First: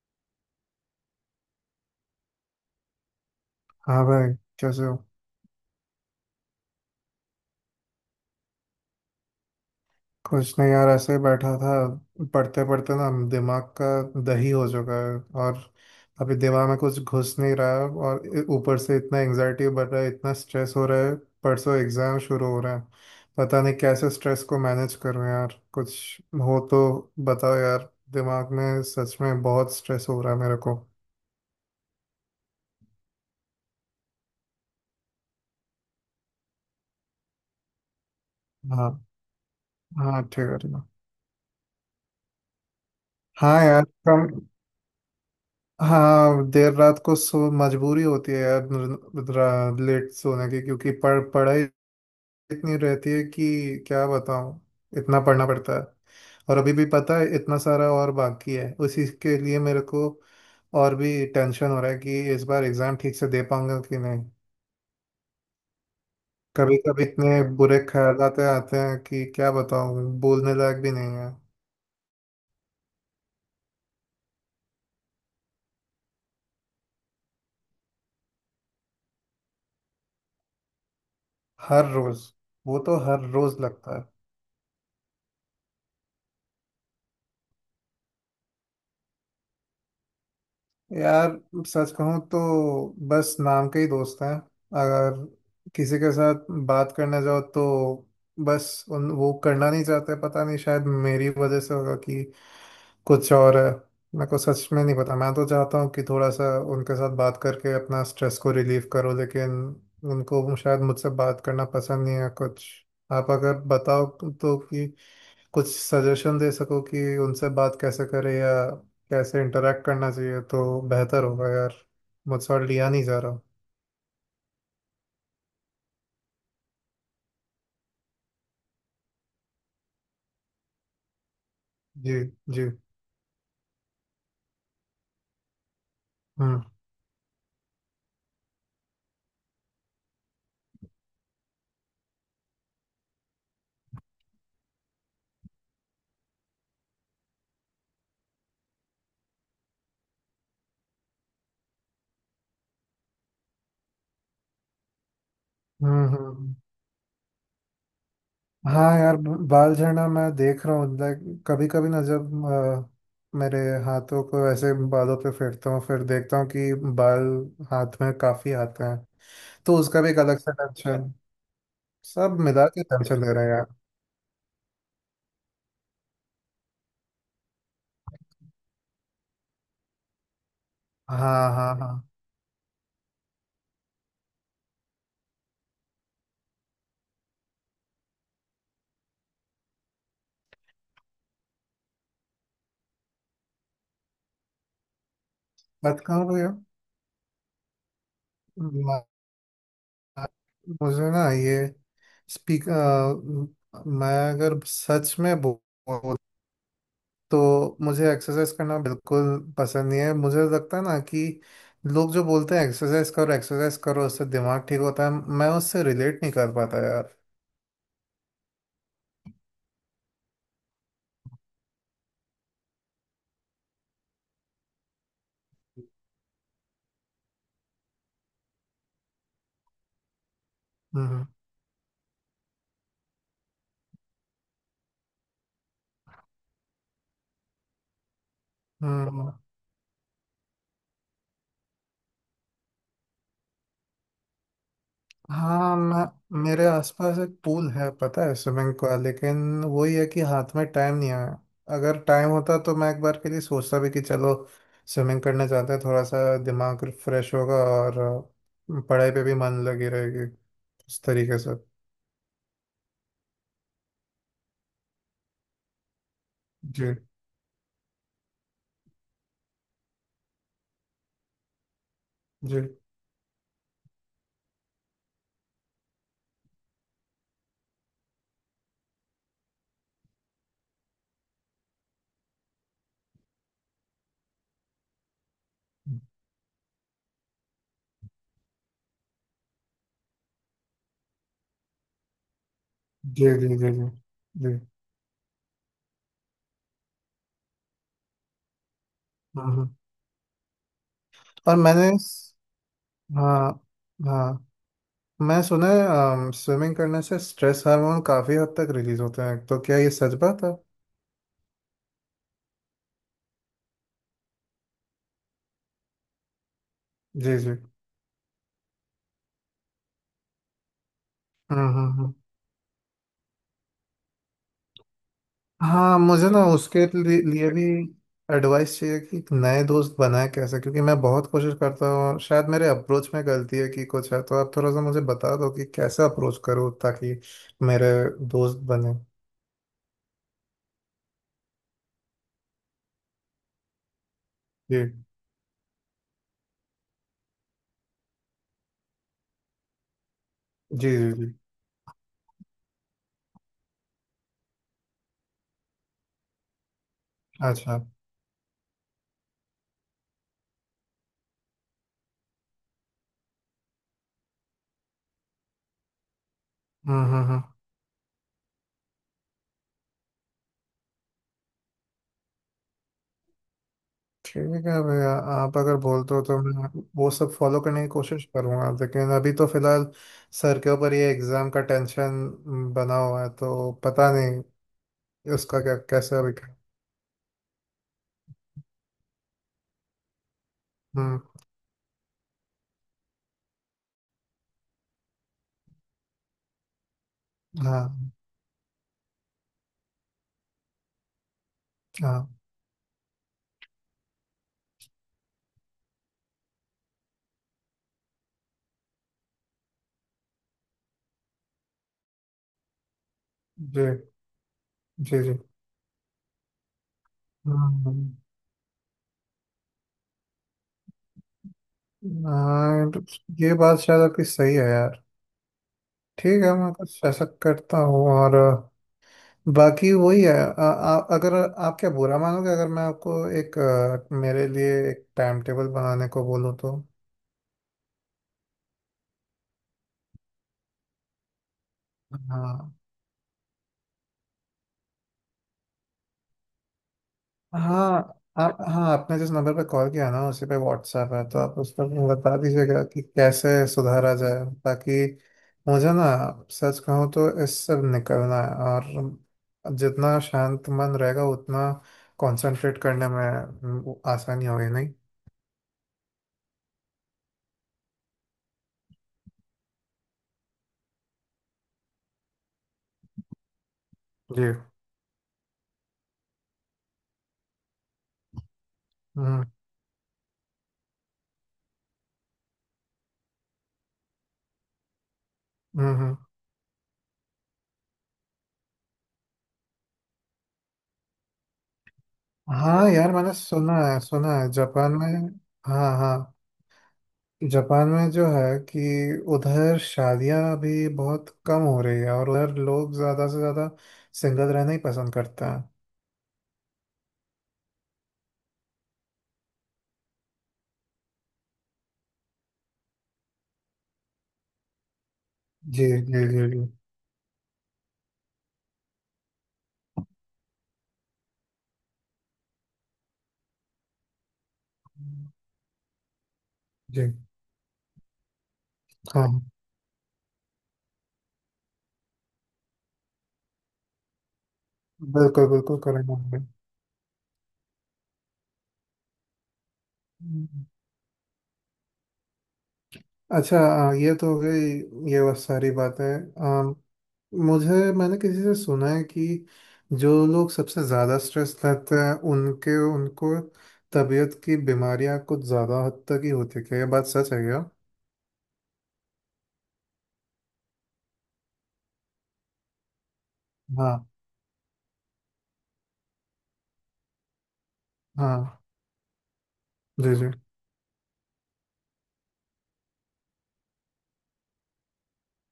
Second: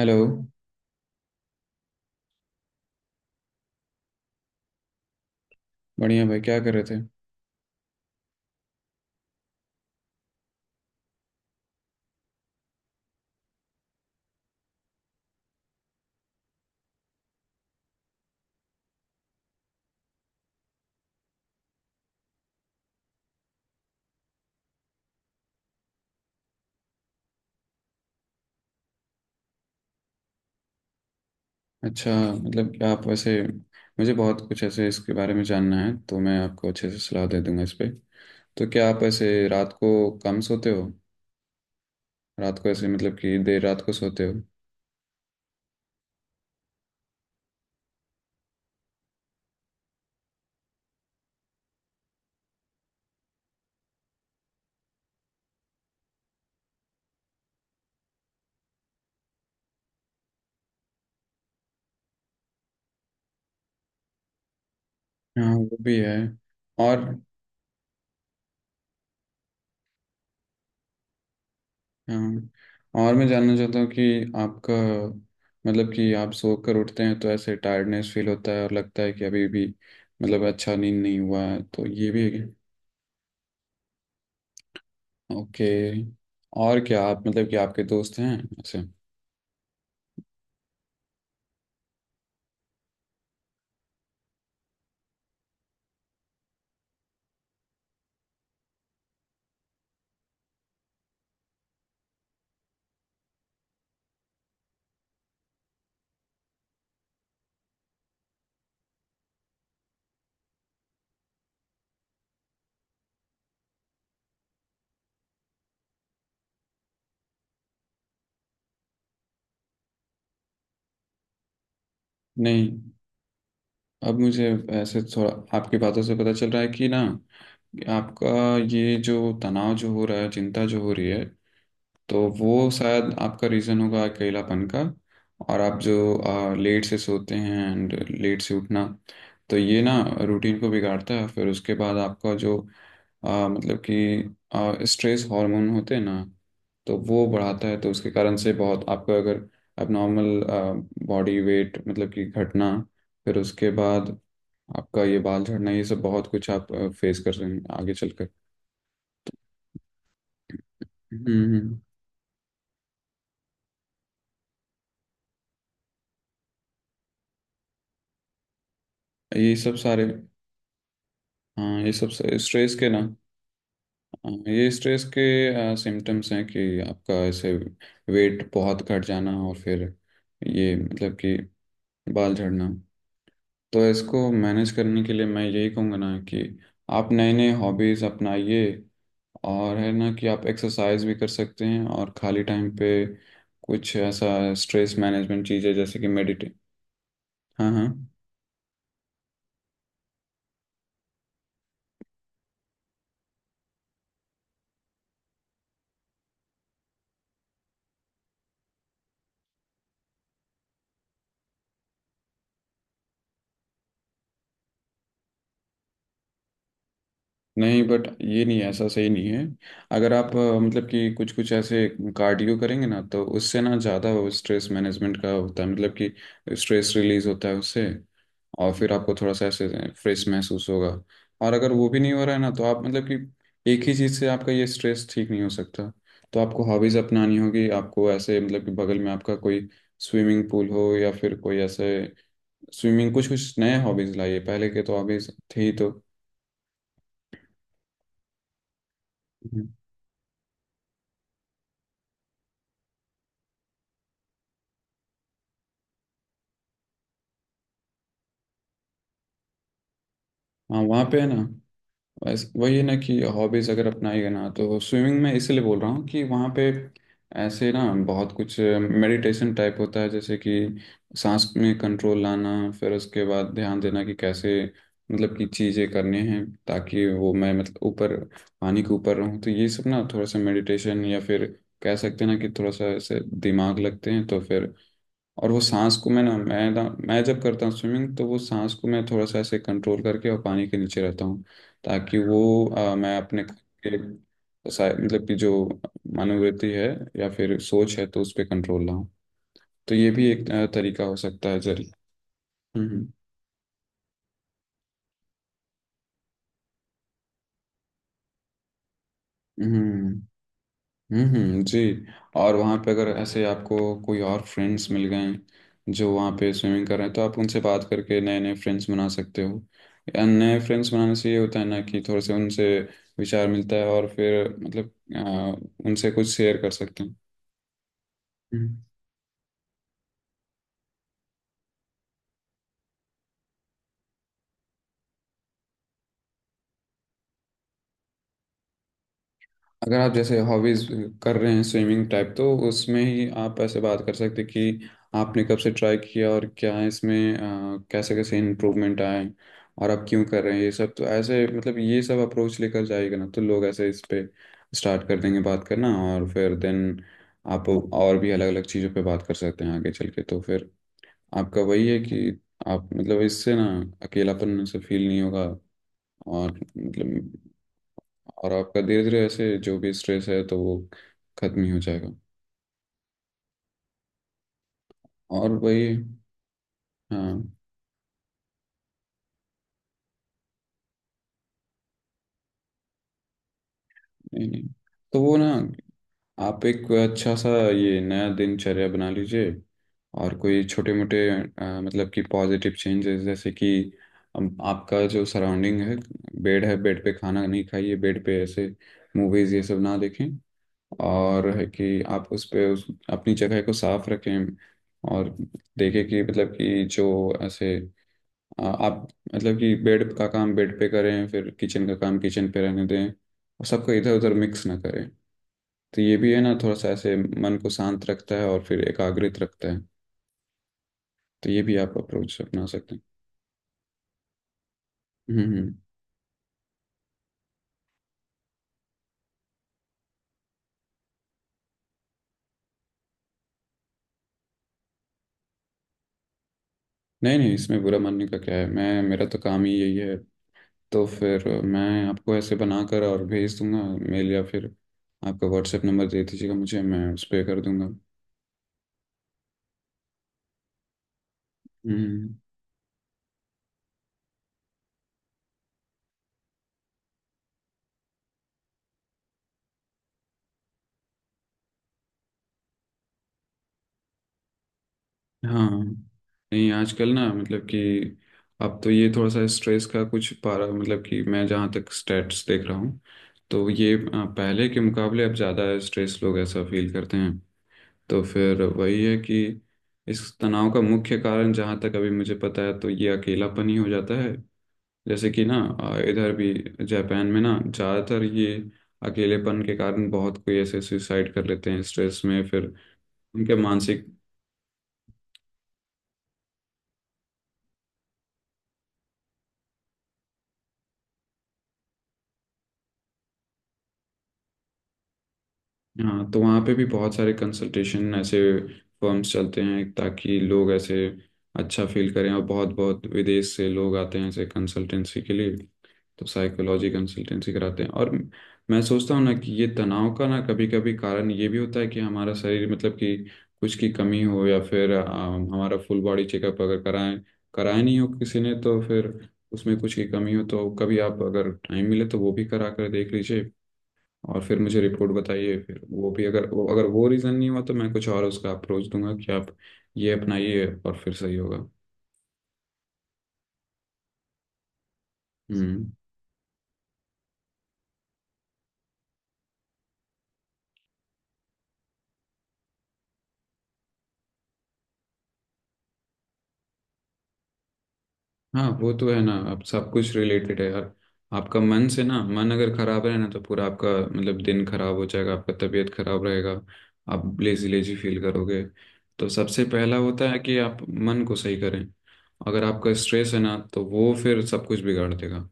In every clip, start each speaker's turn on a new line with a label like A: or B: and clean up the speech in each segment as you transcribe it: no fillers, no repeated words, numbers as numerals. A: Hello.
B: हाँ भाई। कैसे हो?
A: बढ़िया भाई, क्या कर रहे थे?
B: कुछ नहीं यार, ऐसे ही बैठा था। पढ़ते पढ़ते ना दिमाग का दही हो चुका है। और अभी दिमाग में कुछ घुस नहीं रहा है और ऊपर से इतना एंजाइटी बढ़ रहा है, इतना स्ट्रेस हो रहा है। परसों एग्जाम शुरू हो रहा है। पता नहीं कैसे स्ट्रेस को मैनेज करूँ यार। कुछ हो तो बताओ यार, दिमाग में सच में बहुत स्ट्रेस हो रहा है मेरे को।
A: अच्छा, मतलब कि आप वैसे, मुझे बहुत कुछ ऐसे इसके बारे में जानना है, तो मैं आपको अच्छे से सलाह दे दूंगा इस पे। तो क्या आप
B: हाँ।
A: ऐसे रात को
B: हाँ ठीक
A: कम
B: है
A: सोते
B: ठीक है।
A: हो? रात को ऐसे मतलब कि
B: हाँ
A: देर रात
B: यार।
A: को सोते हो?
B: हाँ देर रात को सो मजबूरी होती है यार लेट सोने की, क्योंकि पढ़ाई इतनी रहती है कि क्या बताऊँ। इतना पढ़ना पड़ता है। और अभी भी पता है इतना सारा और बाकी है, उसी के लिए मेरे को और भी टेंशन हो रहा है कि इस बार एग्ज़ाम ठीक से दे पाऊंगा कि नहीं।
A: हाँ वो भी है।
B: कभी कभी
A: और
B: इतने बुरे ख्याल आते हैं कि क्या बताऊँ, बोलने लायक भी नहीं है।
A: हाँ, और मैं जानना चाहता हूँ कि आपका, मतलब कि आप सो कर उठते हैं तो ऐसे टायर्डनेस फील होता है और लगता है कि अभी भी, मतलब अच्छा नींद नहीं हुआ है, तो
B: हर
A: ये
B: रोज़।
A: भी।
B: वो तो हर रोज़ लगता है।
A: ओके। और क्या आप, मतलब कि आपके दोस्त हैं ऐसे?
B: यार सच कहूँ तो बस नाम के ही दोस्त हैं। अगर किसी के साथ बात करने जाओ तो बस उन वो करना नहीं चाहते। पता नहीं शायद मेरी वजह से होगा कि कुछ और है, मेरे को सच में नहीं पता। मैं तो चाहता हूँ कि थोड़ा सा उनके साथ बात करके अपना स्ट्रेस को रिलीव करो, लेकिन उनको शायद मुझसे बात करना पसंद नहीं है कुछ। आप अगर बताओ तो कि कुछ सजेशन दे सको कि उनसे बात कैसे करें या कैसे इंटरेक्ट करना चाहिए तो बेहतर होगा यार। मुझसे और
A: नहीं,
B: लिया नहीं जा रहा।
A: अब मुझे ऐसे थोड़ा आपकी बातों से पता चल रहा है कि ना, आपका ये जो तनाव जो हो रहा है, चिंता जो हो रही है,
B: जी।
A: तो
B: जी।
A: वो शायद आपका रीज़न होगा अकेलापन का। और आप जो
B: हम्म
A: लेट से सोते हैं एंड लेट से उठना, तो ये ना रूटीन को बिगाड़ता है। फिर उसके बाद आपका जो मतलब कि स्ट्रेस हार्मोन होते हैं ना, तो वो बढ़ाता है। तो उसके कारण से बहुत आपका अगर नॉर्मल बॉडी वेट मतलब कि घटना, फिर उसके बाद आपका ये बाल झड़ना, ये सब
B: हम्म।
A: बहुत कुछ
B: हम्म।
A: आप फेस कर रहे हैं आगे चलकर।
B: हाँ यार, बाल झड़ना मैं देख रहा हूँ लाइक
A: हम्म
B: कभी
A: हम्म।
B: कभी ना, जब मेरे हाथों को ऐसे बालों पे फेरता हूँ फिर देखता हूँ कि बाल हाथ में काफी आते हैं।
A: ये सब
B: तो उसका
A: सारे
B: भी एक अलग से टेंशन।
A: हाँ, ये सब
B: सब मिला
A: स्ट्रेस
B: के
A: के ना।
B: टेंशन ले रहे हैं यार।
A: हाँ, ये स्ट्रेस के सिम्टम्स हैं कि आपका ऐसे वेट बहुत घट जाना, और फिर ये मतलब कि
B: हाँ हाँ हाँ।
A: बाल झड़ना। तो इसको मैनेज करने के लिए मैं यही कहूँगा ना कि आप नए नए हॉबीज़ अपनाइए, और है ना कि आप एक्सरसाइज भी कर सकते हैं, और खाली टाइम पे कुछ ऐसा स्ट्रेस मैनेजमेंट चीज़ें जैसे
B: मत
A: कि
B: कहो
A: मेडिटे। हाँ हाँ,
B: भैया। मुझे ना ये स्पीक। मैं अगर सच में बोलूँ तो मुझे एक्सरसाइज करना बिल्कुल पसंद नहीं है। मुझे लगता है ना कि लोग जो बोलते हैं एक्सरसाइज करो उससे दिमाग ठीक होता है, मैं उससे रिलेट नहीं कर पाता यार।
A: नहीं बट ये नहीं है, ऐसा सही नहीं है। अगर आप मतलब कि कुछ कुछ ऐसे कार्डियो करेंगे ना, तो उससे ना ज़्यादा स्ट्रेस मैनेजमेंट का होता है, मतलब कि स्ट्रेस रिलीज होता है उससे, और फिर आपको थोड़ा सा ऐसे फ्रेश महसूस होगा।
B: हम्म।
A: और अगर वो भी नहीं हो रहा है ना, तो आप मतलब कि एक ही चीज़ से आपका ये स्ट्रेस ठीक नहीं हो सकता। तो आपको हॉबीज़ अपनानी होगी, आपको ऐसे मतलब कि बगल में
B: हम्म।
A: आपका कोई स्विमिंग पूल हो, या फिर कोई ऐसे स्विमिंग कुछ कुछ नए हॉबीज़ लाइए, पहले के तो हॉबीज़ थे ही
B: हाँ
A: तो।
B: मैं, मेरे आसपास एक पूल है पता है स्विमिंग का, लेकिन
A: हम्म।
B: वही है कि हाथ में टाइम नहीं है। अगर टाइम होता तो मैं एक बार के लिए सोचता भी कि चलो स्विमिंग करने जाते हैं, थोड़ा सा दिमाग फ्रेश होगा और पढ़ाई पे भी मन लगी रहेगी
A: हाँ
B: उस
A: वहाँ पे है
B: तरीके
A: ना,
B: से।
A: बस वही है ना कि हॉबीज अगर अपनाएगा ना, तो स्विमिंग में इसीलिए बोल रहा हूँ कि वहाँ पे
B: जी
A: ऐसे ना बहुत कुछ मेडिटेशन टाइप होता है, जैसे कि सांस में कंट्रोल
B: जी
A: लाना, फिर उसके बाद ध्यान देना कि कैसे मतलब कि चीज़ें करनी हैं, ताकि वो मैं मतलब ऊपर पानी के ऊपर रहूँ। तो ये सब ना थोड़ा सा मेडिटेशन, या फिर कह सकते हैं ना कि थोड़ा सा ऐसे दिमाग लगते हैं तो फिर। और वो सांस को मैं जब करता हूँ स्विमिंग, तो वो सांस को मैं थोड़ा सा ऐसे कंट्रोल करके और पानी के नीचे रहता हूँ, ताकि वो मैं
B: जी
A: अपने
B: जी। जी
A: खुद
B: जी जी।
A: के सा- मतलब कि जो मनोवृत्ति है या फिर सोच है, तो उस पर कंट्रोल लाऊं।
B: हम्म हम्म।
A: तो ये भी एक तरीका हो सकता
B: और
A: है
B: मैंने।
A: जरिए। हम्म
B: हाँ। हाँ। मैं सुना है स्विमिंग करने से स्ट्रेस हार्मोन काफी हद तक रिलीज होते हैं, तो क्या ये सच
A: हम्म
B: बात है?
A: जी। और वहाँ पे अगर ऐसे आपको कोई और फ्रेंड्स मिल गए जो वहाँ पे स्विमिंग कर रहे हैं, तो
B: जी
A: आप
B: जी।
A: उनसे बात करके नए नए फ्रेंड्स बना सकते हो। या नए फ्रेंड्स बनाने से ये होता
B: हम्म
A: है ना
B: हम्म,
A: कि
B: हम्म।
A: थोड़े से उनसे विचार मिलता है और फिर मतलब
B: हाँ
A: उनसे कुछ
B: मुझे ना
A: शेयर कर
B: उसके
A: सकते
B: लिए भी एडवाइस
A: हैं।
B: चाहिए कि एक नए दोस्त बनाए कैसे, क्योंकि मैं बहुत कोशिश करता हूँ और शायद मेरे अप्रोच में गलती है कि कुछ है, तो आप थोड़ा सा मुझे बता दो कि कैसे अप्रोच करूँ ताकि मेरे दोस्त बने।
A: अगर आप जैसे हॉबीज कर रहे हैं स्विमिंग टाइप, तो उसमें ही आप ऐसे बात कर सकते हैं कि
B: जी
A: आपने कब से ट्राई किया, और क्या है इसमें, कैसे कैसे इम्प्रूवमेंट आए, और आप क्यों कर रहे हैं ये
B: जी
A: सब।
B: जी
A: तो
B: जी।
A: ऐसे मतलब ये सब अप्रोच लेकर जाएगा ना, तो लोग ऐसे इस पे स्टार्ट कर देंगे बात करना, और फिर देन आप
B: अच्छा।
A: और भी अलग अलग चीज़ों पे बात कर सकते हैं आगे चल के। तो फिर आपका वही है कि आप मतलब इससे ना अकेलापन से फील नहीं होगा। और मतलब
B: हम्म।
A: और आपका धीरे धीरे ऐसे जो भी स्ट्रेस है, तो वो खत्म ही हो जाएगा।
B: ठीक है भैया,
A: और
B: आप अगर
A: वही
B: बोलते हो तो मैं वो सब
A: हाँ,
B: फॉलो करने की कोशिश करूँगा, लेकिन अभी तो फिलहाल सर के ऊपर ये एग्ज़ाम का टेंशन बना हुआ है, तो पता
A: नहीं
B: नहीं
A: नहीं, तो वो ना
B: उसका क्या कैसे अभी।
A: आप एक अच्छा सा ये नया दिनचर्या बना लीजिए, और कोई छोटे मोटे
B: हम्म।
A: मतलब कि पॉजिटिव चेंजेस, जैसे कि आपका जो सराउंडिंग है, बेड है बेड पे खाना नहीं खाइए,
B: हाँ।
A: बेड पे ऐसे मूवीज ये सब ना देखें, और है कि
B: हाँ।
A: आप उस पे उस अपनी जगह को साफ रखें, और देखें कि मतलब कि जो ऐसे आप मतलब कि बेड का काम बेड पे करें, फिर किचन का काम किचन पे रहने दें, और
B: जी
A: सबको इधर उधर मिक्स ना करें।
B: जी जी।
A: तो ये भी है ना थोड़ा सा ऐसे मन को शांत
B: हम्म,
A: रखता है और फिर एकाग्रित रखता है। तो ये भी आप अप्रोच अपना
B: हाँ
A: सकते
B: तो
A: हैं।
B: ये बात शायद आपकी सही है यार।
A: हम्म हम्म।
B: ठीक है मैं कुछ ऐसा करता हूँ और बाकी वही है। अगर आप क्या बुरा मानोगे, अगर मैं आपको एक मेरे लिए एक टाइम टेबल बनाने को बोलूँ तो?
A: नहीं नहीं, इसमें बुरा मानने का क्या है, मैं मेरा तो काम ही यही है। तो फिर मैं आपको ऐसे
B: हाँ।
A: बनाकर और भेज दूंगा मेल, या फिर आपका व्हाट्सएप नंबर दे दीजिएगा मुझे, मैं उस पर कर
B: हाँ
A: दूंगा।
B: आप हाँ, आपने जिस नंबर पे कॉल किया ना उसी पे व्हाट्सएप है, तो आप उस पर
A: हम्म।
B: बता दीजिएगा कि कैसे सुधारा जाए ताकि मुझे ना सच कहूँ तो इससे निकलना है, और जितना शांत मन रहेगा उतना कंसंट्रेट करने में आसानी होगी नहीं।
A: हाँ, नहीं आजकल ना मतलब कि अब तो ये थोड़ा सा स्ट्रेस का कुछ पारा, मतलब कि मैं जहाँ तक स्टेट्स देख रहा हूँ, तो ये
B: जी।
A: पहले के मुकाबले अब ज़्यादा स्ट्रेस लोग ऐसा फील करते हैं। तो फिर वही है कि
B: हम्म
A: इस तनाव का मुख्य कारण जहाँ तक अभी मुझे पता है, तो ये अकेलापन ही हो जाता है। जैसे कि ना
B: हम्म हम्म।
A: इधर भी जापान में ना ज़्यादातर ये अकेलेपन के कारण बहुत कोई ऐसे सुसाइड कर लेते हैं स्ट्रेस में फिर
B: हाँ यार मैंने
A: उनके मानसिक।
B: सुना है जापान में। हाँ हाँ, जापान में जो है कि उधर शादियां अभी बहुत कम हो रही है और उधर लोग ज्यादा से ज्यादा सिंगल रहना ही पसंद करते हैं।
A: हाँ तो वहाँ पे भी बहुत सारे कंसल्टेशन ऐसे फर्म्स चलते हैं, ताकि लोग ऐसे अच्छा फील करें। और बहुत बहुत विदेश से लोग आते हैं ऐसे कंसल्टेंसी के लिए,
B: जी जी
A: तो
B: जी जी।
A: साइकोलॉजी कंसल्टेंसी कराते हैं। और मैं सोचता हूँ ना कि ये तनाव का ना कभी कभी कारण ये भी होता है कि हमारा शरीर मतलब कि कुछ की कमी हो, या फिर हमारा फुल बॉडी चेकअप अगर
B: जी।
A: कराएं, कराए नहीं हो किसी ने, तो फिर
B: हाँ
A: उसमें कुछ की कमी हो। तो कभी आप अगर टाइम मिले तो वो भी करा कर देख लीजिए, और फिर मुझे रिपोर्ट
B: बिल्कुल
A: बताइए।
B: बिल्कुल
A: फिर वो
B: करेंगे
A: भी
B: हम भी।
A: अगर वो रीज़न नहीं हुआ, तो मैं कुछ और उसका अप्रोच दूंगा कि आप ये
B: हम्म।
A: अपनाइए और फिर सही होगा।
B: अच्छा ये तो हो गई ये बस सारी
A: हम्म।
B: बातें। आ, मुझे, मैंने किसी से सुना है कि जो लोग सबसे ज़्यादा स्ट्रेस लेते हैं उनके उनको तबीयत की बीमारियां कुछ ज़्यादा हद तक ही होती है, क्या ये बात सच है क्या?
A: हाँ वो तो है ना, अब सब कुछ रिलेटेड है यार। आपका मन से ना, मन अगर खराब है ना, तो पूरा आपका
B: हाँ।
A: मतलब दिन खराब हो जाएगा, आपका तबीयत खराब रहेगा, आप लेजी लेजी फील
B: हाँ।
A: करोगे। तो सबसे पहला
B: जी
A: होता
B: जी।
A: है कि आप मन को सही करें। अगर आपका स्ट्रेस है ना, तो वो फिर सब कुछ बिगाड़ देगा।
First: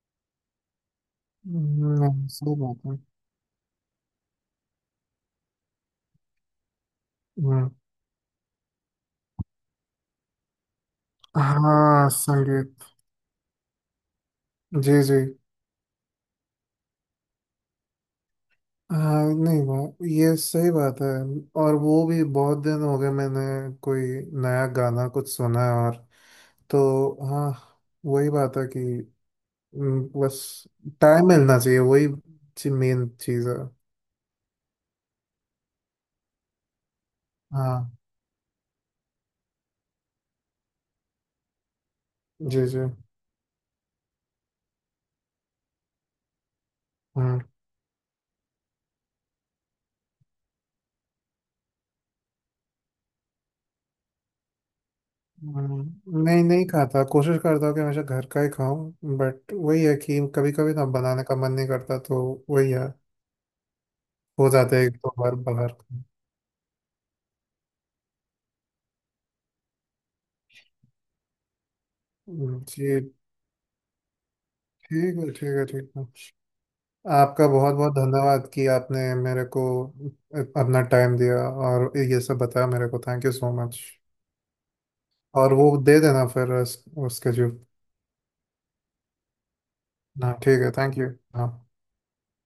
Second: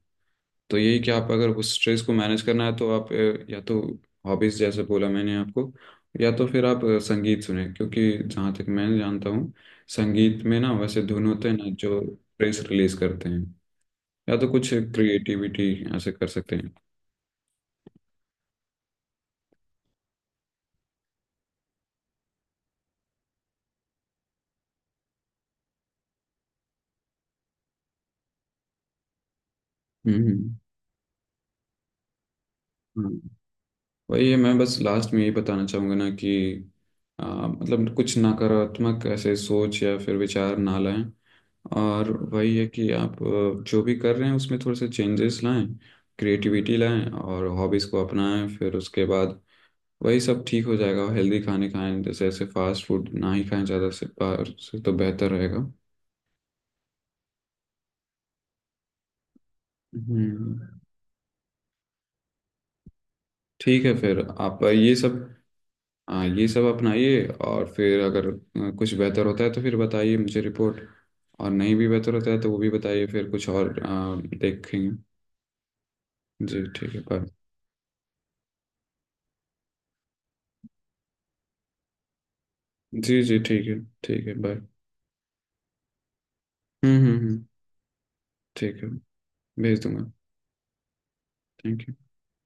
A: तो यही कि आप अगर उस स्ट्रेस को मैनेज
B: सही
A: करना है,
B: बात
A: तो
B: है।
A: आप या तो हॉबीज जैसे बोला मैंने आपको, या तो फिर आप संगीत सुने,
B: हम्म।
A: क्योंकि जहाँ तक मैं जानता हूँ संगीत में ना वैसे धुन होते हैं ना, जो
B: हाँ
A: स्ट्रेस
B: संगीत।
A: रिलीज करते हैं। या तो कुछ
B: जी जी।
A: क्रिएटिविटी ऐसे कर सकते हैं।
B: हाँ नहीं वो ये सही बात है। और वो भी बहुत दिन हो गए मैंने कोई नया गाना कुछ सुना है। और तो हाँ, वही बात है कि बस
A: हम्म।
B: टाइम मिलना चाहिए। वही मेन
A: हाँ।
B: चीज़ है।
A: वही है, मैं बस लास्ट में यही बताना चाहूँगा ना कि
B: हाँ।
A: मतलब कुछ नकारात्मक ऐसे सोच या फिर विचार ना लाएं। और वही है
B: जी जी।
A: कि आप जो भी कर रहे हैं उसमें थोड़े से चेंजेस लाएं, क्रिएटिविटी लाएं,
B: हम्म।
A: और हॉबीज़ को अपनाएं। फिर उसके बाद वही सब ठीक हो जाएगा। हेल्दी खाने खाएं, जैसे ऐसे फास्ट फूड ना ही खाएं ज़्यादा, से बाहर से तो बेहतर रहेगा।
B: नहीं नहीं खाता, कोशिश करता हूँ कि हमेशा घर का ही खाऊं, बट वही है कि कभी
A: हम्म।
B: कभी ना बनाने का मन नहीं करता तो वही है,
A: ठीक है, फिर
B: हो
A: आप
B: जाता है
A: ये
B: एक
A: सब
B: दो बार बाहर।
A: हाँ ये सब अपनाइए, और फिर अगर कुछ बेहतर होता है तो फिर बताइए मुझे रिपोर्ट, और नहीं भी बेहतर होता है तो वो भी
B: जी।
A: बताइए, फिर कुछ और देखेंगे।
B: ठीक है ठीक है ठीक है।
A: जी ठीक है, बाय।
B: आपका बहुत बहुत धन्यवाद कि आपने मेरे को अपना टाइम दिया और ये सब बताया मेरे को।
A: जी
B: थैंक यू
A: जी
B: सो
A: ठीक है
B: मच।
A: ठीक है, बाय।
B: और वो दे देना फिर
A: हम्म हम्म
B: उसके
A: हम्म।
B: जो।
A: ठीक है, भेज दूंगा।
B: हाँ ठीक है, थैंक यू। हाँ।
A: Thank you.